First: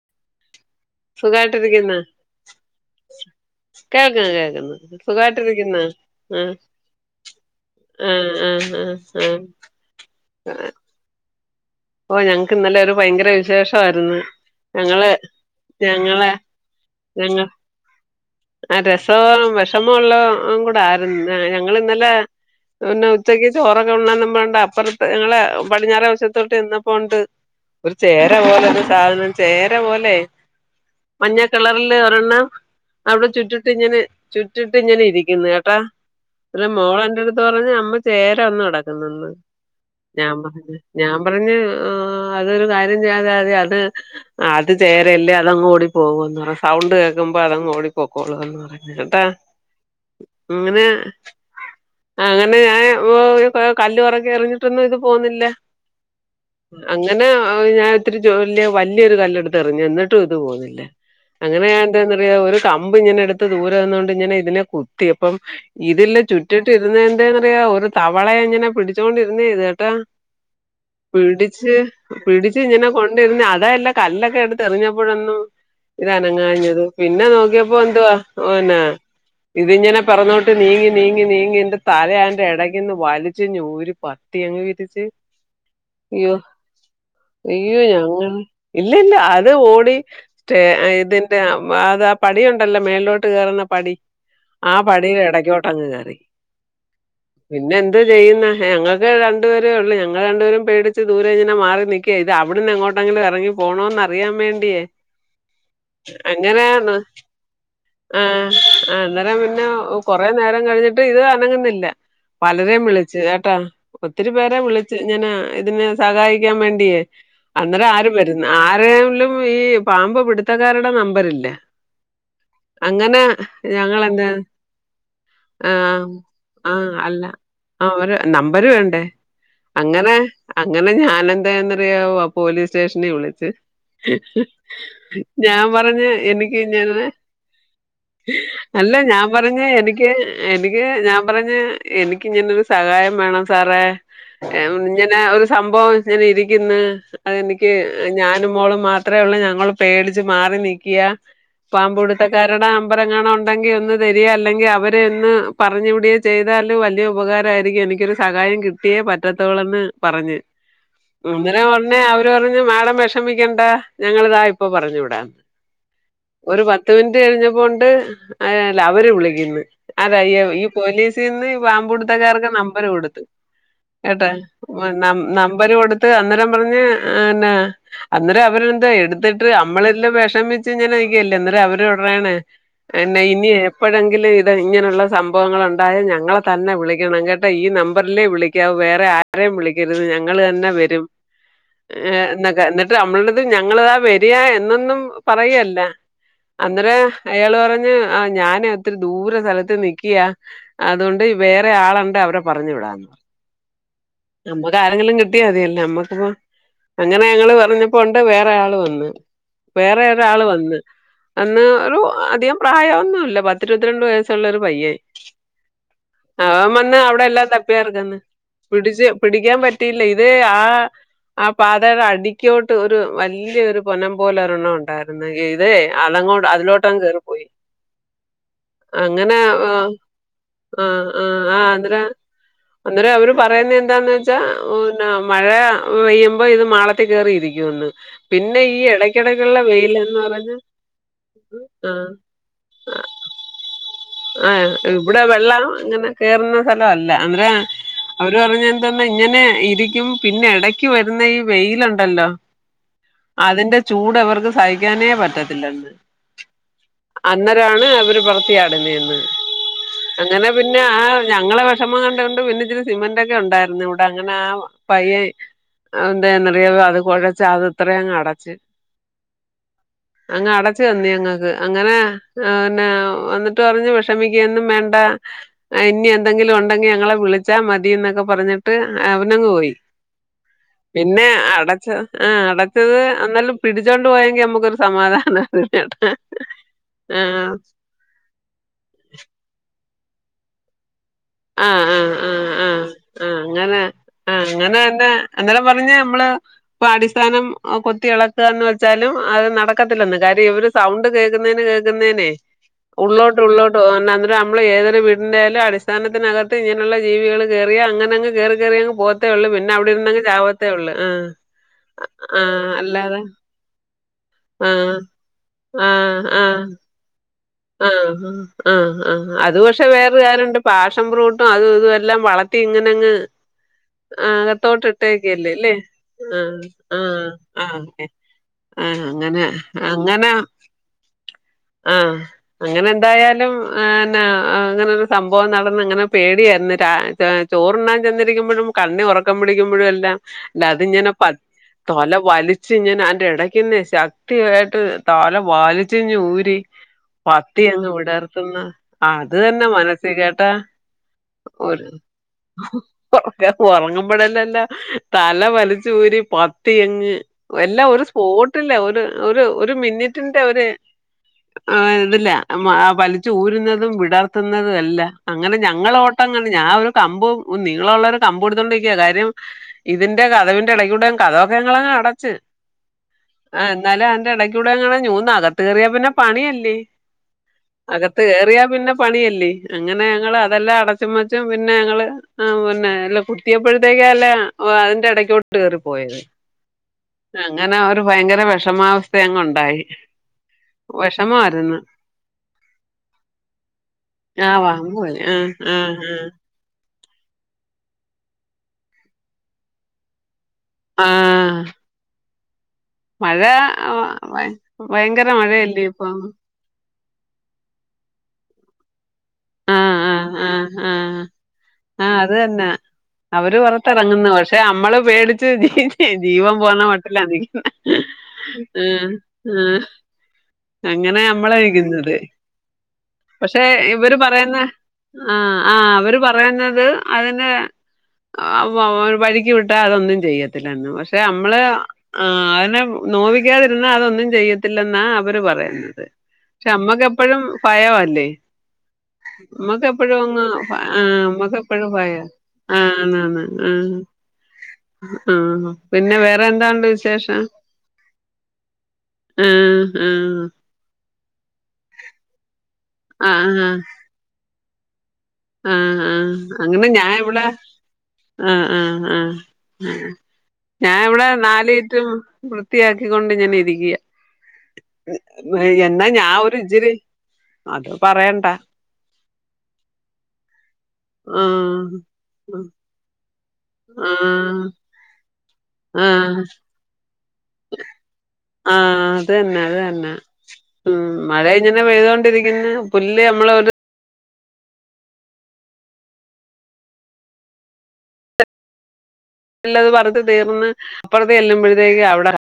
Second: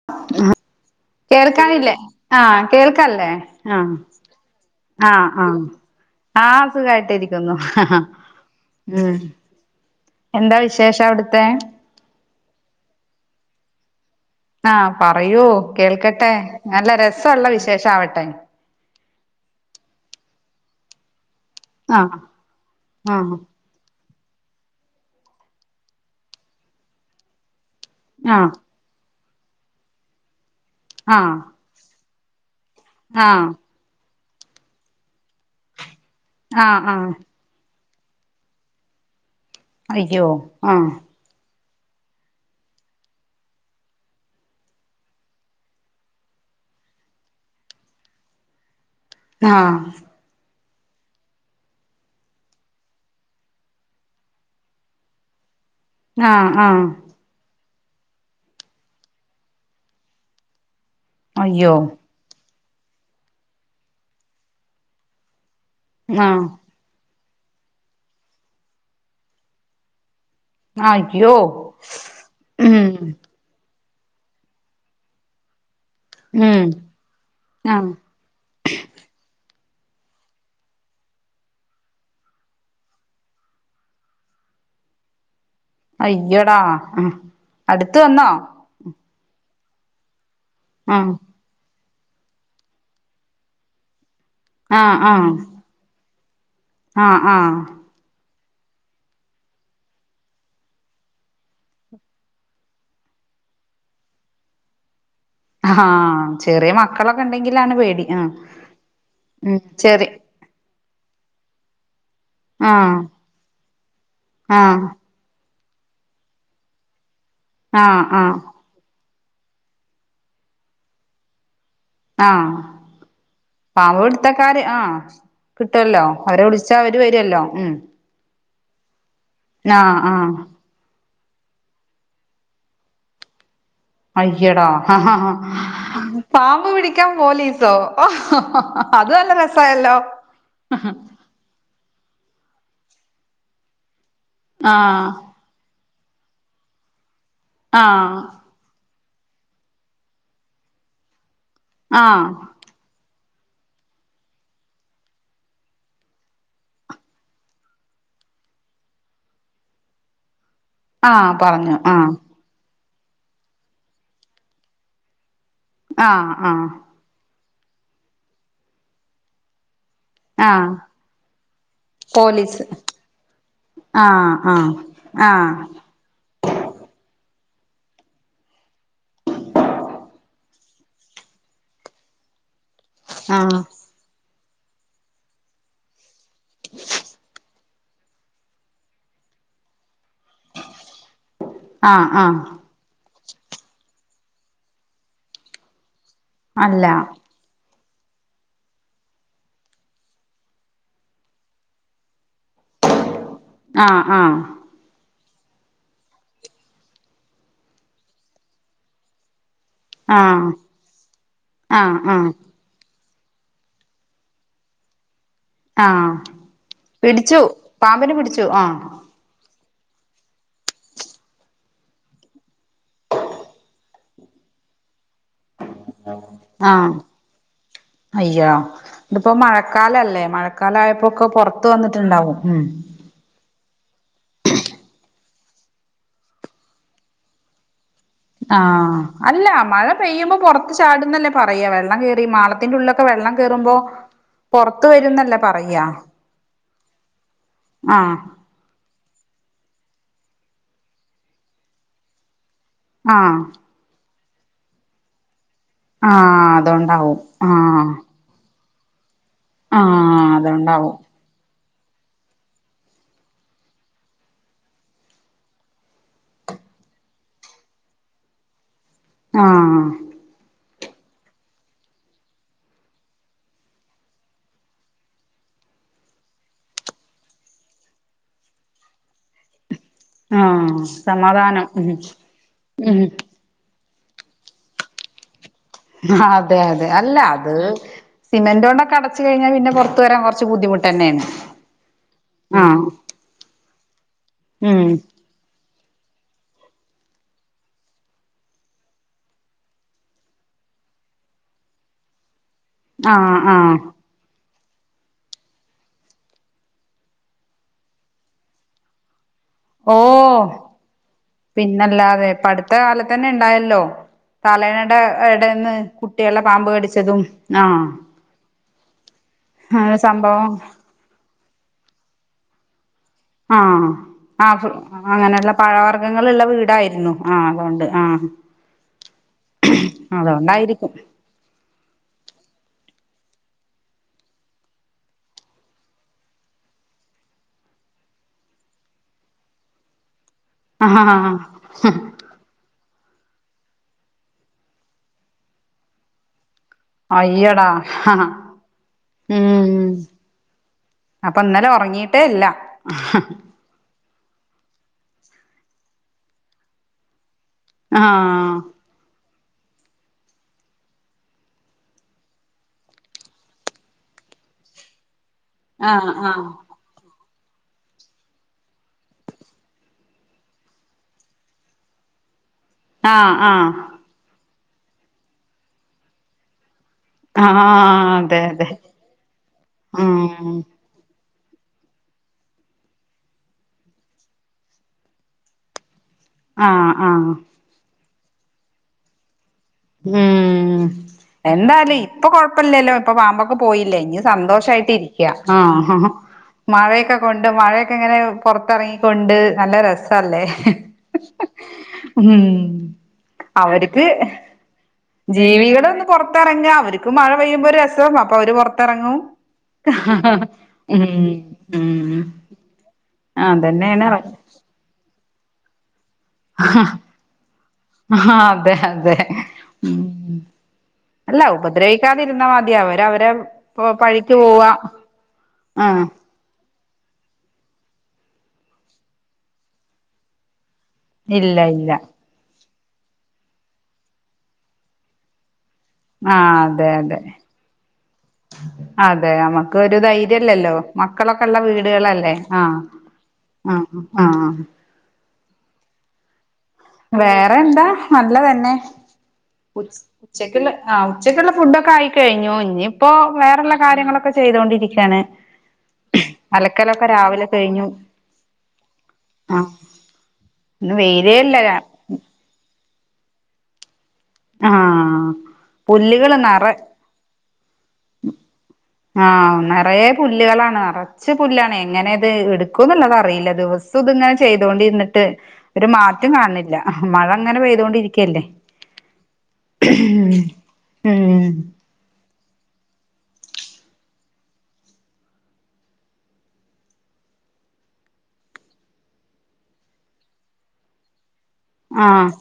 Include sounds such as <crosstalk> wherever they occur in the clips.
<unintelligible> കേൾക്കാനില്ലേ സുഖായിട്ടിരിക്കുന്നു ആഹ് കേൾക്കണ്ല്ലേ ആഹ് കേൾക്കുന്നു കേൾക്കുന്നു ആഹ് ആഹ് സുഖായിട്ടിരിക്കുന്നു ആഹ് സുഖായിട്ടിരിക്കുന്നു ആഹ് ആഹ് ആഹ് ഉം ആഹ് എന്താ വിശേഷം അവിട്ത്തെ ഓഹ് ഞങ്ങക്ക് ഇന്നലെ ഒരു ഭയങ്കര വിശേഷവായിരുന്നു ആഹ് പറയൂ കേൾക്കട്ടെ നല്ല ഞങ്ങ രസൊള്ള വിശേഷ ആവട്ടെ ആ രസോം വിഷമൊള്ളോം കൂ പാറുന്ന ഞങ്ങള് ആഹ ഇന്നലെ പിന്നെ ആഹ ഉച്ചയ്ക്ക് ചോറൊക്കെ ഉണ്ണാന്നപ്പം ഒണ്ടെ അപ്പറത്ത് ഞങ്ങളെ പടിഞ്ഞാറെ വശത്തോട്ട് ചെന്നപ്പോണ്ട് ഒരു ചേര ആഹ പോലൊരു സാധനം ചേര പോലെ ആഹ മഞ്ഞ കളറില് ഒരെണ്ണം അവിടെ ചുറ്റിട്ട് ഇങ്ങനെ ചുറ്റിട്ട് ഇങ്ങനെ ഇരിയ്ക്കുന്നു കേട്ട ആഹ ഒര് ആഹ ആഹ മോളെന്റെടുത്ത് പറഞ്ഞു അമ്മ ചേര വന്നു കെടക്കുന്നെന്ന് അയ്യോ ഞാൻ പറഞ്ഞ് ആഹ ഞാൻ പറഞ്ഞ് അതൊരു കാര്യം ചെയ്യാതെ അതെ അത് അത് ചേരല്ലേ അതങ്ങ് ഓടി പോകൂന്ന് പറ സൗണ്ട് കേക്കുംമ്പോ അതങ്ങ് ഓടി പൊക്കോളൂന്ന് പറഞ്ഞ്‌ എന്നിട്ട് ആഹ അങ്ങനെ അങ്ങനെ ഞാൻ ഇപ്പ ഈ കല്ല് പറുക്കി എറിഞ്ഞിട്ടൊന്നും ഇത് പോന്നില്ല ആഹ് അങ്ങനെ ഞാൻ ഇത്തിരി ജോലി വല്യൊരു കല്ലെടുത്തെറിഞ്ഞ് എന്നിട്ടും ഇത് പോവുന്നില്ല അങ്ങനെ അയ്യോ ഞാൻ എന്താന്നറിയാവോ ഒരു കമ്പിങ്ങനെ എടുത്ത് ദൂര നിന്നോണ്ടിങ്ങനെ ഇതിനെ കുത്തിയപ്പം ഇതില്ല് ആഹ ചുറ്റിട്ട് ഇരുന്നേന്തന്നറിയാവൊ ഒരു തവളെങ്ങനെ പിടിച്ചോണ്ടിരുന്നേന്ന് കേട്ട അയ്യോ പിടിച്ച് പിടിച്ചിങ്ങനെ ഉം കൊണ്ടെരുന്ന അതാ എല്ല കല്ലൊക്കെടുത്തെറിഞ്ഞപ്പഴൊന്നും ഉം ഇതനങ്ങാഞ്ഞത് പിന്നെ നോക്കിയപ്പോ ആഹ എന്തുവാ ഓനാ ഇതിങ്ങനെ പെറന്നോട്ട് നീങ്ങി നീങ്ങി നീങ്ങി അയ്ന്റെ തലന്റെ ഇടയ്ക്ക്ന്ന് വലിച്ച് ഊരി പ ത്തിയങ്ങ് വിരിച്ച് അയ്യോ അയ്യോടാ അയ്യോ അടുത്ത ഞങ്ങള് വന്നോ ഇല്ലില്ല അത് ഓടി റ്റെ ആഹ ഇതിൻ റ്റാം അതാ പടിയൊണ്ടല്ലോ മേൾലോട്ട് കേറുന്ന പടി ആ ആഹ് പടീട ആഹ് എടയ്ക്കോട്ടങ്ങ് കേറി ആഹ് ആഹ് പിന്നെന്ത് എന്ത് ചെയ്യുന്ന ഞങ്ങക്ക് രണ്ടുപേരേ ഒള്ളു ഞ ഞങ്ങൾ രണ്ടുപേരും പേടിച്ച് ദൂരെ ഇങ്ങനെ മാറി നിക്ക്യ ഇതവ്ട്ന്ന് എങ്ങോട്ടെങ്കിലും എറങ്ങി പോണോന്നറിയാൻ വേണ്ടിയേ <inaudible> ഹാ ചെറിയ മക്കളൊക്കിണ്ടെങ്കിലാണ് പേടി ആഹ് അന്നേരം ഉം പിന്നെ ചെറി കൊറേ നേരം കഴിഞ്ഞിട്ട് ഇത് അനങ്ങുന്നില്ല പലരേം ആഹ് വിളിച്ച് കേട്ടാ ഒത്തിരി പേരെ ആഹ് വിളിച്ച് ഇങ്ങന ഇതിന് സഹായിക്കാൻ വേണ്ടിയേ അന്നേരം ആഹ് ആരും ആഹ് വെരുന്ന ആരേലും ഈ പാമ്പ് പിടുത്തക്കാരുടെ നമ്പറില്ല ആഹ് അങ്ങന പാമ്പ് ഞങ്ങളന്നെ പിടുത്തക്കാര് ആഹ് കിട്ടുവല്ലോ ആഹ് അവരെ വിളിച്ചാ ആഹ് അവര് അല്ല വരുവല്ലോ ഉം ആ അവരെ നമ്പര് വേണ്ടേ ആഹ് അങ്ങനെ ആഹ് അങ്ങനെ ഞാനെന്താെന്നറിയാവോ പോലീസ് സ്റ്റേഷനീ വിളിച്ച് അയ്യടാ ഞാൻ പറഞ്ഞ് പാമ്പ് എനിക്കിങ്ങനെ പിടിക്കാൻ പോലീസോ അല്ല അത് ഞാൻ നല്ല പറഞ്ഞ് രസായല്ലോ എനിക്ക് എനിക്ക് ഞാൻ പറഞ്ഞ് എനിക്കിങ്ങനൊരു സഹായം വേണം സാറേ ആഹ് ഇങ്ങനെ ഒരു സംഭവം ഇങ്ങനെ ഇരിക്കുന്ന് അതെനിക്ക് ആഹ് ഞാൻ ഞാനും മോളും മാത്രേ ഒള്ളെ ഞങ്ങൾ പേടിച്ച് മാറി നിക്കാ പാമ്പ് ആഹ് പിടുത്തക്കാരുട നമ്പറെങ്ങാണം ഒണ്ടെങ്കി ഒന്ന് തെരിക അല്ലെങ്കി അവരെ ഒന്ന് പറഞ്ഞ് വിടീ ചെയ്താല് വലൃ ഉപകാരായിരിക്കും എനിക്കൊരു സഹായം കിട്ടിയേ പറ്റത്തോള്ളെന്ന് പറഞ്ഞ് ആഹ് അന്നെരം പറഞ്ഞു ഒടനെ ആഹ് അവര് പറഞ്ഞു മാഡം വെഷ് വെഷ്മിക്കണ്ട ഞങ്ങളിതാ ഇപ്പം പറഞ്ഞു വിടാന്ന് ആഹ് ആഹ് പത്ത് മിനിറ്റ് കഴിഞ്ഞപ്പോണ്ട് അയ ലവര് വിളിക്കുന്ന് അതാ അയ്യൊ ഈ ആഹ് പോലീസീന്ന് ഈ പാമ്പു പിടുത്തക്കാർക്ക് പോലീസ് നമ്പര് കൊട്ത്ത് കേട്ടാ ആഹ് ആഹ് നം നമ്പര് കൊടുത്ത് അന്നെരം പറഞ്ഞ് ആ നാ അന്നെരം അവരെന്തെ എടുത്തിട്ട് നമ്മളെല്ലാം വിഷമിച്ച് ഇങനെ നിക്കല്ലേ അന്നെരം അവര് പറയാണെ പെണ്ണെ ആഹ് ഇനിയെ ആഹ് എപ്പോഴെങ്കിലും ഇത് ഇങ്ങനൊള്ള സംഭവങ്ങളൊണ്ടായ ഞങ്ങള തന്നെ വിളിക്കണം കേട്ടൊ ഈ നമ്പറിലേ വിളിക്കാവുവേറെ നമ്പ ആരെയും വിളിക്കരുത് ഞങ്ങൾ തന്നെ വരും ആഹ് ആഹ് എന്നിട്ട് നമ്മളടത് ഞങ്ങളതാ വരിയാ എന്നൊന്നും പറയല്ല അല്ല അന്നേര അയാള് പറഞ്ഞഞ് ആ ഞാന് ഒത്തിരി ദൂര സ്ഥലത്ത് നിക്കിയാ അതുകൊണ്ട് വേറെ ആളണ്ട് അവരെ പറഞ്ഞു വിടാന് ആ ആ നമുക്ക് ആരെങ്കിലും കിട്ടാ മതിയല്ലേ നമ്മക്കിപ്പ അങ്ങനെ ഞങ്ങള്പറഞ്ഞപ്പോ ഉണ്ട് വേറെ ആള് വന്ന്ു വേറെ ഒരാള് ആഹ് വന്ന് അന്ന് ഒരു ആഹ് ആഹ് അധികം പ്രായമൊന്നുല്ല പത്തിരുപത്തിരണ്ട് വയസ്സുള്ളൊരു പയ്യൻ ആഹ് അവ ൻ വന്ന് അവിടെ പിടിച്ചു എല്ലാം പാമ്പിനെ തപ്പിയാർക്കന്ന് പിടിച്ചു ആഹ് പിടിച്ച് പിടിക്കാൻ പറ്റിയില്ല ഇത് ആ ആ പാതയുടെ അടിക്കോട്ട് ഒരു വലിയൊ ഒരു പൊനം പോലെ ഒരെണ്ണംമുണ്ട് ണ്ടായിന്ന ഇത് അതങ്ങോട്ട് ആഹ് അതിലോട്ടങ്ങ്കേറിപ്പോയി അയ്യോ ഇതിപ്പോ ആ മഴക്കാലല്ലേ ആ മഴക്കാലയപ്പോക്കെ പുറത്ത് വന്നിട്ടുണ്ടാവും ഉ അന്നേ രഅവര് പറയുന്ന എന്താന്ന് വെച്ചാന്ന മഴ പെയ്യുമ്പോ ഇത് മാളത്തി കയറിയിരിക്കുംന്ന് ആഹ അല്ല മഴ പെയ്യുമ്പോ പറഞ്ഞ പുറത്ത് ചാടുന്നല്ലേ പറയാ വെള്ളം ആഹ് കേയറി മാള ളത്തിന്റെ ഉള്ളിലൊക്കെ വെള്ളം കേറുമ്പോ ആ പൊറത്ത് ഇവിടെ വരുന്നല്ലേ വെള്ളം പറയാ അങ്ങനെ കേയറുന്ന സ്ഥലഅല്ല ആഹ് അവടെ പറഞ്ഞ തന്ന ഇങ്ങനെ ഇരിക്കും പിന്നെ ഇടക്ക് വരുന്ന ഈ വെയിലുണ്ടല്ലോ ആഹ് അതിന്റെ ചൂട് അവവർക്ക് സഹിക്കാനേ പറ്റത്തില്ലന്ന് ആ അതൊണ്ടാവും ആ പൊറത്ത് ചാടുന്നന്ന് ആഹ് അങ്ങനെ പിന്നെ അതുകൊണ്ടാവും ആ ഞങ്ങളെ വിഷമം കണ്ട കൊണ്ട് പിന്നെ ഇച്ചിരി സിമെന്റൊക്കെ ഉണ്ടായിരുന്നു ഇവിടെ അങ്ങനെ ആ പയ്യെൻ ന്തനിറിയ വോ അത് കുഴച്ച അത് ഇത്രയും അങ്ങ് അടച്ച് ആഹ അങ്ങ് അടച്ചു തന്നിയ ങ്ങക്ക് അങ്ങനെ പിന്നെ വന്നി ട്ടറിഞ്ഞു വിഷമിക്കുകൊന്നും വേണ്ട ഇനി എന്തെങ്കിലും ഉണ്ടെങ്കി ഞങ്ങളെ വിളിച്ചാ മതി എന്നൊക്കെ പറഞ്ഞിട്ട് അവനങ്ങ് പോയി ആഹ് പിന്നെ സമാധാനം ഉം അടച്ച ആഹ അടച്ചത് ഉം അന്നലും പിടിച്ചുകൊണ്ട് പോയെങ്കിൽ നമുക്കൊരു സമാധാനാണ് അതെ അതെ അല്ല അത് സിമന്റ കൊണ്ടൊക്ക അടച്ചു കഴിഞ്ഞാ പിന്നെ പുറത്തു വരാൻ കുറച്ച് ബുദ്ധിമുട്ട തന്നെയാണ് ആഹ ആഹ ആഹ് ആഹ് ആ അങ്ങനെ ആഹ അങ്ങനെ ഉം എന്ന അങ്ങനെ പറഞ് അമ്മളെ ഇപ്പൊ അടിസ്ഥാനം കൊത്തി ഇളക്കുകന്ന് വെച്ചാലും അത് നടക്കത്തില്ലെന്ന് കാര്യം ഇവര് സൗണ്ട് കേൾക്കുന്നതിന് കേൾക്കുന്നേനെ <unintelligible> ഉള്ളോട്ട് ആഹ് ഉള്ളോട്ട് പോകും അന്നേരം നമ്മള് ഏതൊരു വീടിന്റൊയാലും അടി സംസ്ഥാനത്തിനകത്ത് ഇങ്ങനെയുള്ള ജീവികൾ കയറിയ അങ്ങന അങ്ങ് കറി കയറി അങ്ങ് പോകത്തെ ഉള്ളു പിന്നെ അവിടെ ഓ.... ഇരുന്നങ്ങ് ചാവത്തേ ഉള്ളൂ ആഹ് പിന്നല്ലാതെ ഇപടുത്ത ആഹ് അല്ലാതെ കാലത്തന്നെ ഇണ്ടായല്ലോ ആഹ് തലേയുടെ ഇടെന്ന് കുട്ടികളെപാമ്പ് കടിച്ചതും ആഹ് ആ ആഹ് ആ് അത് പക്ഷെ അങ്ങനെ വേറൊ സംഭവം കര്യണ്ട് പാഷം ബ്രൂട്ട് അതും ഇതും എല്ലാം വളർത്തി ഇങ്ങനെങ്ങ് ആഹ് ആ അങ്ങനെയുള്ള ല്ലേ പഴവർഗ്ഗങ്ങളു ള്ള ആഹ് വീടായിരുന്നു ആ അതുകൊണ്ട് ആഹ ആഹ അങ്ങനെ അങ്ങനെ ആഹ അങ്ങനെ എന്തായാലും ന്ന അങ്ങനെരു സംഭവം നടന്ന് അങ്ങനെ പേടിയായിരുന്നു <unintelligible> ചോറുണ്ണാൻ ചെന്ന് ഇരിക്കുമ്പോഴും കണ്ണ് ഉറക്കം പിടിക്കുമ്പോഴും എല്ലാം <unintelligible> ഞാനപ്പ ആഹ് തോല വാലി <unintelligible> എന്റെ ഇടയ്ക്ക്ന്ന ശക്തിയായിട്ട് താല വാലിച്ച് ഞ്ഞ് ഊരി പത്തി അയ്യടാ അങ്ങ് ഹാ വിടർത്തുന്ന അത് തന്നെ ഉം മനസ്സി കേട്ടാ അപ്പൊ ഇന്നലെ ഉറങ്ങിട്ടേ ഇല്ല ഉറങ്ങുമ്പടല്ലല്ല തല വലിച്ച് ഊരി പത്തി എങ്ങ് എല്ലാം ഒരു ആഹ് സ്പോട്ടില ഒരു ഒരു ഒരു മിനിറ്റിന്റെ ഒരു ആ പലിച്ച ഊരുന്നതും വിടർത്തുന്നതും അല്ല അങ്ങനെ ഞങ്ങള ആഹ് ഓട്ടം അങ്ങനെ ആഹ് ഞാൻ കമ്പും നിങ്ങളുള്ളവരെ കമ്പം എടുത്തോണ്ടിരിക്ക കാര്യം ഇതിന്റെ കഥവിന്റെ ഇടയ്ക്കൂടെ കഥവൊക്കെ ഞങ്ങളെ അടച്ച് ആഹ് ആ ആഹ് എന്നാലും അന്റെ ഇടക്കൂടെ അങ്ങനെ ഞൂന്ന് അകത്ത് കയറിയ പിന്നെ പണിയല്ലേ ആഹ് അകത്ത് അതെ കറിയാ അതെ പിന്നെ പണിയല്ലേ അങ്ങനെ ഞങ്ങൾ ഉം അതെല്ലാം അടച്ചമ്മച്ചും പിന്നെ ഞങ്ങള് ആ പിന്നെ അല്ല കുത്തിയപ്പോഴത്തേക്ക അല്ല അതിന്റെ ഇടക്കോട്ട് കേയറി പോയത് ആഹ ആഹ അങ്ങനെ ഒരു ഭയങ്കര വിഷമാവസ്ഥ അങ്ങ് ഉണ്ടായി ഉം വിഷമായിരുന്നു എന്താലും ഇപ്പൊ കൊഴപ്പില്ലല്ലോ ഇപ്പൊ പാമ്പൊക്ക് പോയില്ല ഇ സന്തോഷായിട്ട് ഇരിക്കയാ ആഹ് മഴയൊക്കെ കൊണ്ട് മഴയൊക്കെ ഇങ്ങനെ പുറത്തിറങ്ങിക്കൊണ്ട് നല്ല രസല്ലേ ആഹ് മം മഴ <unintelligible> ജീവികള മഴയല്ലേ ഒന്ന് ഇപ്പം പുറത്തിറങ്ങ അവർക്ക് മഴ പെയ്യുമ്പോ രസം അപ്പൊ അവര് പുറത്തിറങ്ങും ആഹ് ആഹ് ആഹ് ഉം ആഹ് ആഹ് ഉം അത് ആ അതന്നെയാണ് നമ്മളെ പേടിച്ചു ജീ ജീവൻ പോന്ന മട്ടില്ലിക്ക ആഹ് അതെ മം അതെ മം ഉം അങ്ങനെ അല്ല നമ്മള ഇരിക്കുന്നത് ഉപദ്രവിക്കാതിരുന്നാ മതി അവര് അവരെ പക്ഷെ ഇവര് പഴിക്ക് പറയുന്ന പോവാ ആഹ് ആഹ് അവർ അവര് പറയുന്നത് അതിനെ വഴിക്ക് വിട്ടാ അതൊന്നും ചെയ്യത്തില്ലന്ന് പക്ഷ പക്ഷെ ഇല്ല നമ്മള് ഇല്ല ആ അതിനെ നോവിക്കാതിരുന്ന അതൊന്നും ചെയ്യത്തില്ലെന്നാണ് അവര് പറയുന്നത് ആഹ് പക്ഷെ അതെ നമ്മക്ക് അതെ എപ്പഴും ഭയവല്ലേ അതെ നമുക്ക് നമ്മക്ക് ഒരു എപ്പഴും അങ്ങ് ധൈര്യല്ലല്ലോ ആ മക്കളൊക്കെ നമ്മക്ക് ഉള്ള എപ്പഴും ഭയ വീടുകളല്ലേ ആഹ ആ ആഹ് ആഹ് ആഹ് പിന്നെ വേറെ എന്താണ്ട് വിശേഷം വേറെ എന്താ നല്ലതന്നെ ആ ആ ഉച്ചക്ക് ഉച്ചയ്ക്കുള്ള ഫുഡ്ക്കെ ആയിക്കഴിഞ്ഞു ഇനിയിപ്പോ ആ വേറെ ഉള്ള കാര്യങ്ങളൊക്കെ ചെയ്തോണ്ടിരിക്കുവയാണ് ആഹ് ആഹ് അങ്ങനെ ഞാ ഇവിടെ കഴിഞ്ഞു ആ ആഹ് ആഹ് ആ ഇന്ന് ഞാൻ ഇവിടെ വെയിലേല്ല നാല് റ്റം വൃത്തിയാക്കിക്കൊണ്ട് ഞാൻ ഇരിക്കുക ആ എന്നാ ഞാൻ പുല്ലുകള് ഒരു നറ ഇചിരി അത് പറയണ്ട ആഹ നിറയ പുല്ലുകളാണ് നിറച്ച ആ പുല്ലാണ് എങ്ങനെയ അത് എടുക്കും എന്നുള്ളത അറിയില്ല ദിവസം ആ ഇങ്ങനെ ചെയ്തോണ്ടി ഇരിട്ട് ഒരു ആ മാറ്റം കാണുന്നില്ല മഴ ഇങ്ങനെ പെയ്തുകൊണ്ടിരിക്കയല്ലേ ആഹ് അത് ന്നെ അത് തന്നെ ഉം മഴയ്ഞ് പെയ്തൊണ്ടിരിക്കുന്ന് പുല്ല് ഞമ്മള ഒര് അല്ലത് പറിച്ച് തീർന്ന് അപ്പുറത്ത് എല്ലുമ്പോഴത്തേക്ക് ആ അവടെ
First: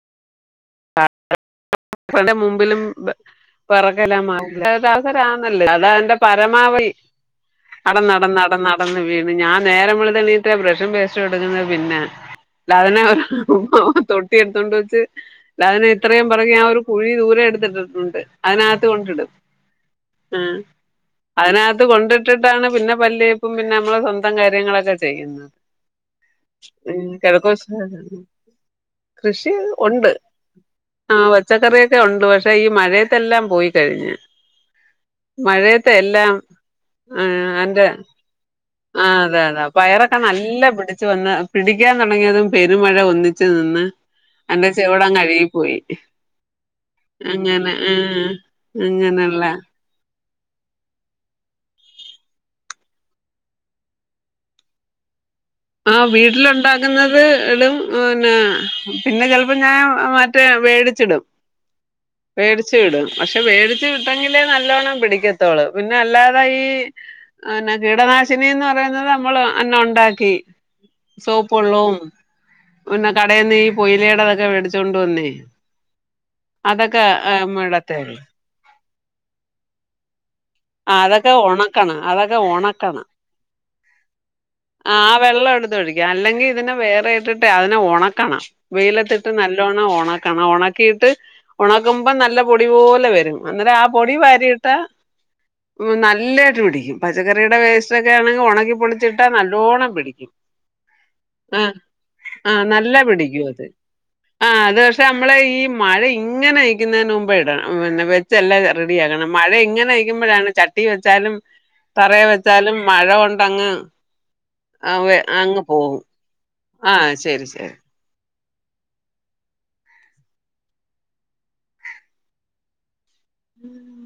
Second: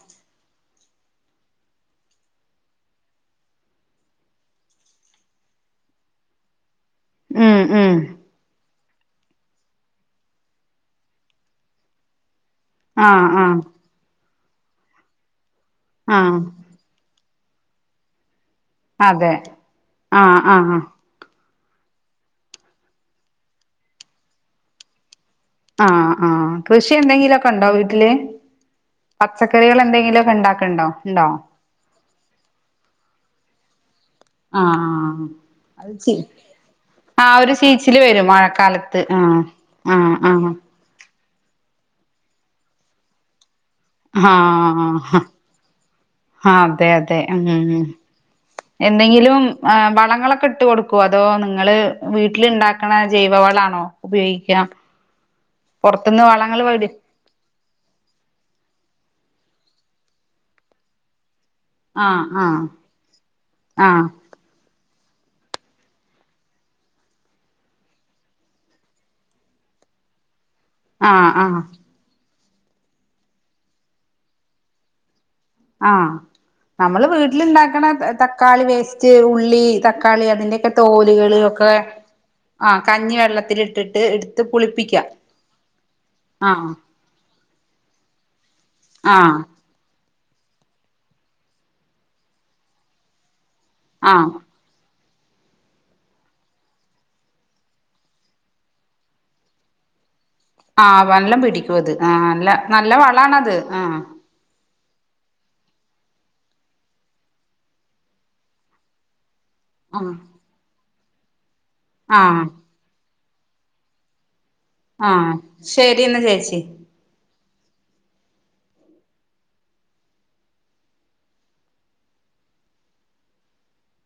<inaudible> <unintelligible> മുമ്പിലും ബേ പറക്കല <unintelligible> <unintelligible> അതാ അന്റെ പരമാവധി. ഉം ഉം അടന്ന ന്നട ന്നട ന്ന കന്ന് വീണ് ഞാൻ നേരം വൾത്ത് എണീറ്റ ബ്രേഷും പേസ്റ്റും എടുക്കുന്നത് പിന്നെ. ലാദനെ ആ ആ തൊട്ടി എട്ത്തോണ്ട് വെച്ച് ലാദനെ ഇത്രയും പറഞ്ഞി ഞാ ആ ഒരു. കുഴി ദൂരെ എടുത്തിട്ടിട്ടുണ്ട് അതിനകത്ത് കൊണ്ടിടും അതെ ആഹ്. അതിനകത്ത് കൊണ്ടിട്ടിട്ടാണ് പിന്നെ പല്ലേപ്പും പിന്നെ നമ്മള സ്വന്തം കാര്യങ്ങളൊക്കെ ചെയ്യുന്നത്. ആഹ് ആഹ്, കൃഷി ഉം കിഴക്കോശ എന്തെങ്കിലൊക്കെണ്ടോ വീട്ടില്? കൃഷി പച്ചക്കറികൾ ഉണ്ട് എന്തെങ്കിലു ഒക്കെ ണ്ടാക്ക്ണ്ടോ ആഹ് ണ്ടോ? പച്ചക്കറിയൊക്കെ ഒണ്ട് പക്ഷെ ഈ മഴയത്തെല്ലാം പോയി കഴിഞ്ഞ്. ആഹ് മഴയത്തെ അത് ചി എല്ലാം. ആ ആഹ് ഒരു അതെ ചീച്ചില് വരും മഴക്കാലത്ത് ആഹ് അതെ അതെ ആഹ് പയറൊക്കെ ആഹ് നല്ല പിടിച്ചു വന്ന് പിടിക്കാൻ തൊടങ്ങിയതും പെരുമഴ ഒന്നിച്ചു നിന്ന് എന്റെ ചെവിടങ് ആഹ് അഴുകിപ്പോയി. ആഹ് അതെ അതെ ഉം എന്തെങ്കിലും അങ്ങനെയുള്ള വളങ്ങളൊക്കെ ഇട്ട് കൊടു അതോ നിങ്ങള് വീട്ടില് ണ്ടാക്കണ ജൈവവളാണോ ഉപയോഗികാ? ആഹ് വീട്ടിലുണ്ടകുന്നത് എടും. ന്നെ പിന്നെ ചെൽപ്പോ ഞാൻ മറ്റേ മേടിച്ചിടും. ആഹ് ആഹ് പേടിച്ചു വിടും പക്ഷെ മേടിച്ചു ആഹ് വിട്ടെങ്കി നല്ലോണം പിടിക്കത്തോളു പിന്നെ അല്ലാതെ ഈ പിന്നെ കീടനാശിനീന്ന് പറയുന്നത് നമ്മള് അന്ന് ഉണ്ടാക്കി. ആഹ് ആഹ് സോപ്പ്ള്ളും പിന്നെ കടയിൽന്ന് ഈ പുയിലയുടെതൊക്കെ മേടിച്ചോണ്ട് വന്നേ. ആഹ് അതൊക്കെ നമ്മള് വീട്ടില്ണ്ടാക്കണ ഇടത്തേ ഉള്ളൂ ച ക്കാളി വേസ്റ്റ് ഉള്ളി തക്കാളി അതിന്റെക്കെ ആ അതൊക്കെ തോലുകള് ഒക്കെ ഉണക്കണം അതൊക്കെ ആഹ് ഉണക്കണം കഞ്ഞിവെള്ളത്തില് ഇട്ടിട്ട് ആഹ് വെള്ളം എടുത്തൊഴിക്കാ അല്ലെങ്കി ആഹ് ഇതിനെ വേറെ ഇട്ടിട്ട് അതിനെ ഒണക്കണം വെയിലത്തിട്ട് ആഹ് നല്ല കണ ഒണക്കണം ഒണക്കീട്ട് ഒണക്കുമ്പോ നല്ല പൊടി പോലെ വരും അന്നേരാ ആ പൊടി ആഹ് വാരി നല്ലായിട്ട് പിടിക്കും പച്ചക്കറിയുടെ വേസ്റ്റ് ഒക്കെ ആണെങ്കി ഒണക്കി പൊളിച്ച് ട്ട നല്ലോണം പിടിക്കും. ആഹ് വല്ലം ആ പിടിക്കും അത് ആഹ് ന്നല്ല ന്നല്ല വളാണത് ആഹ്. ആഹ് അത് പക്ഷെ നമ്മള് ഈ മഴ ഇങ്ങനെ ആയിക്കുന്നേന് മുമ്പ് ഇടണം പിന്നെ വെച്ചെല്ലാം റെഡിയാ ആക്കണം മഴ ഇ ഇങ്ങനെ ആഹ് കഴിക്കുമ്പോഴാണ് ചട്ടി വെച്ചാലും തറേ ആഹ് വെച്ചാലും മഴ കൊണ്ടങ്ങ് അവേ അങ്ങ് പോവും. ന്ന <unintelligible> ആഹ് ശരി ശരി. ഉം.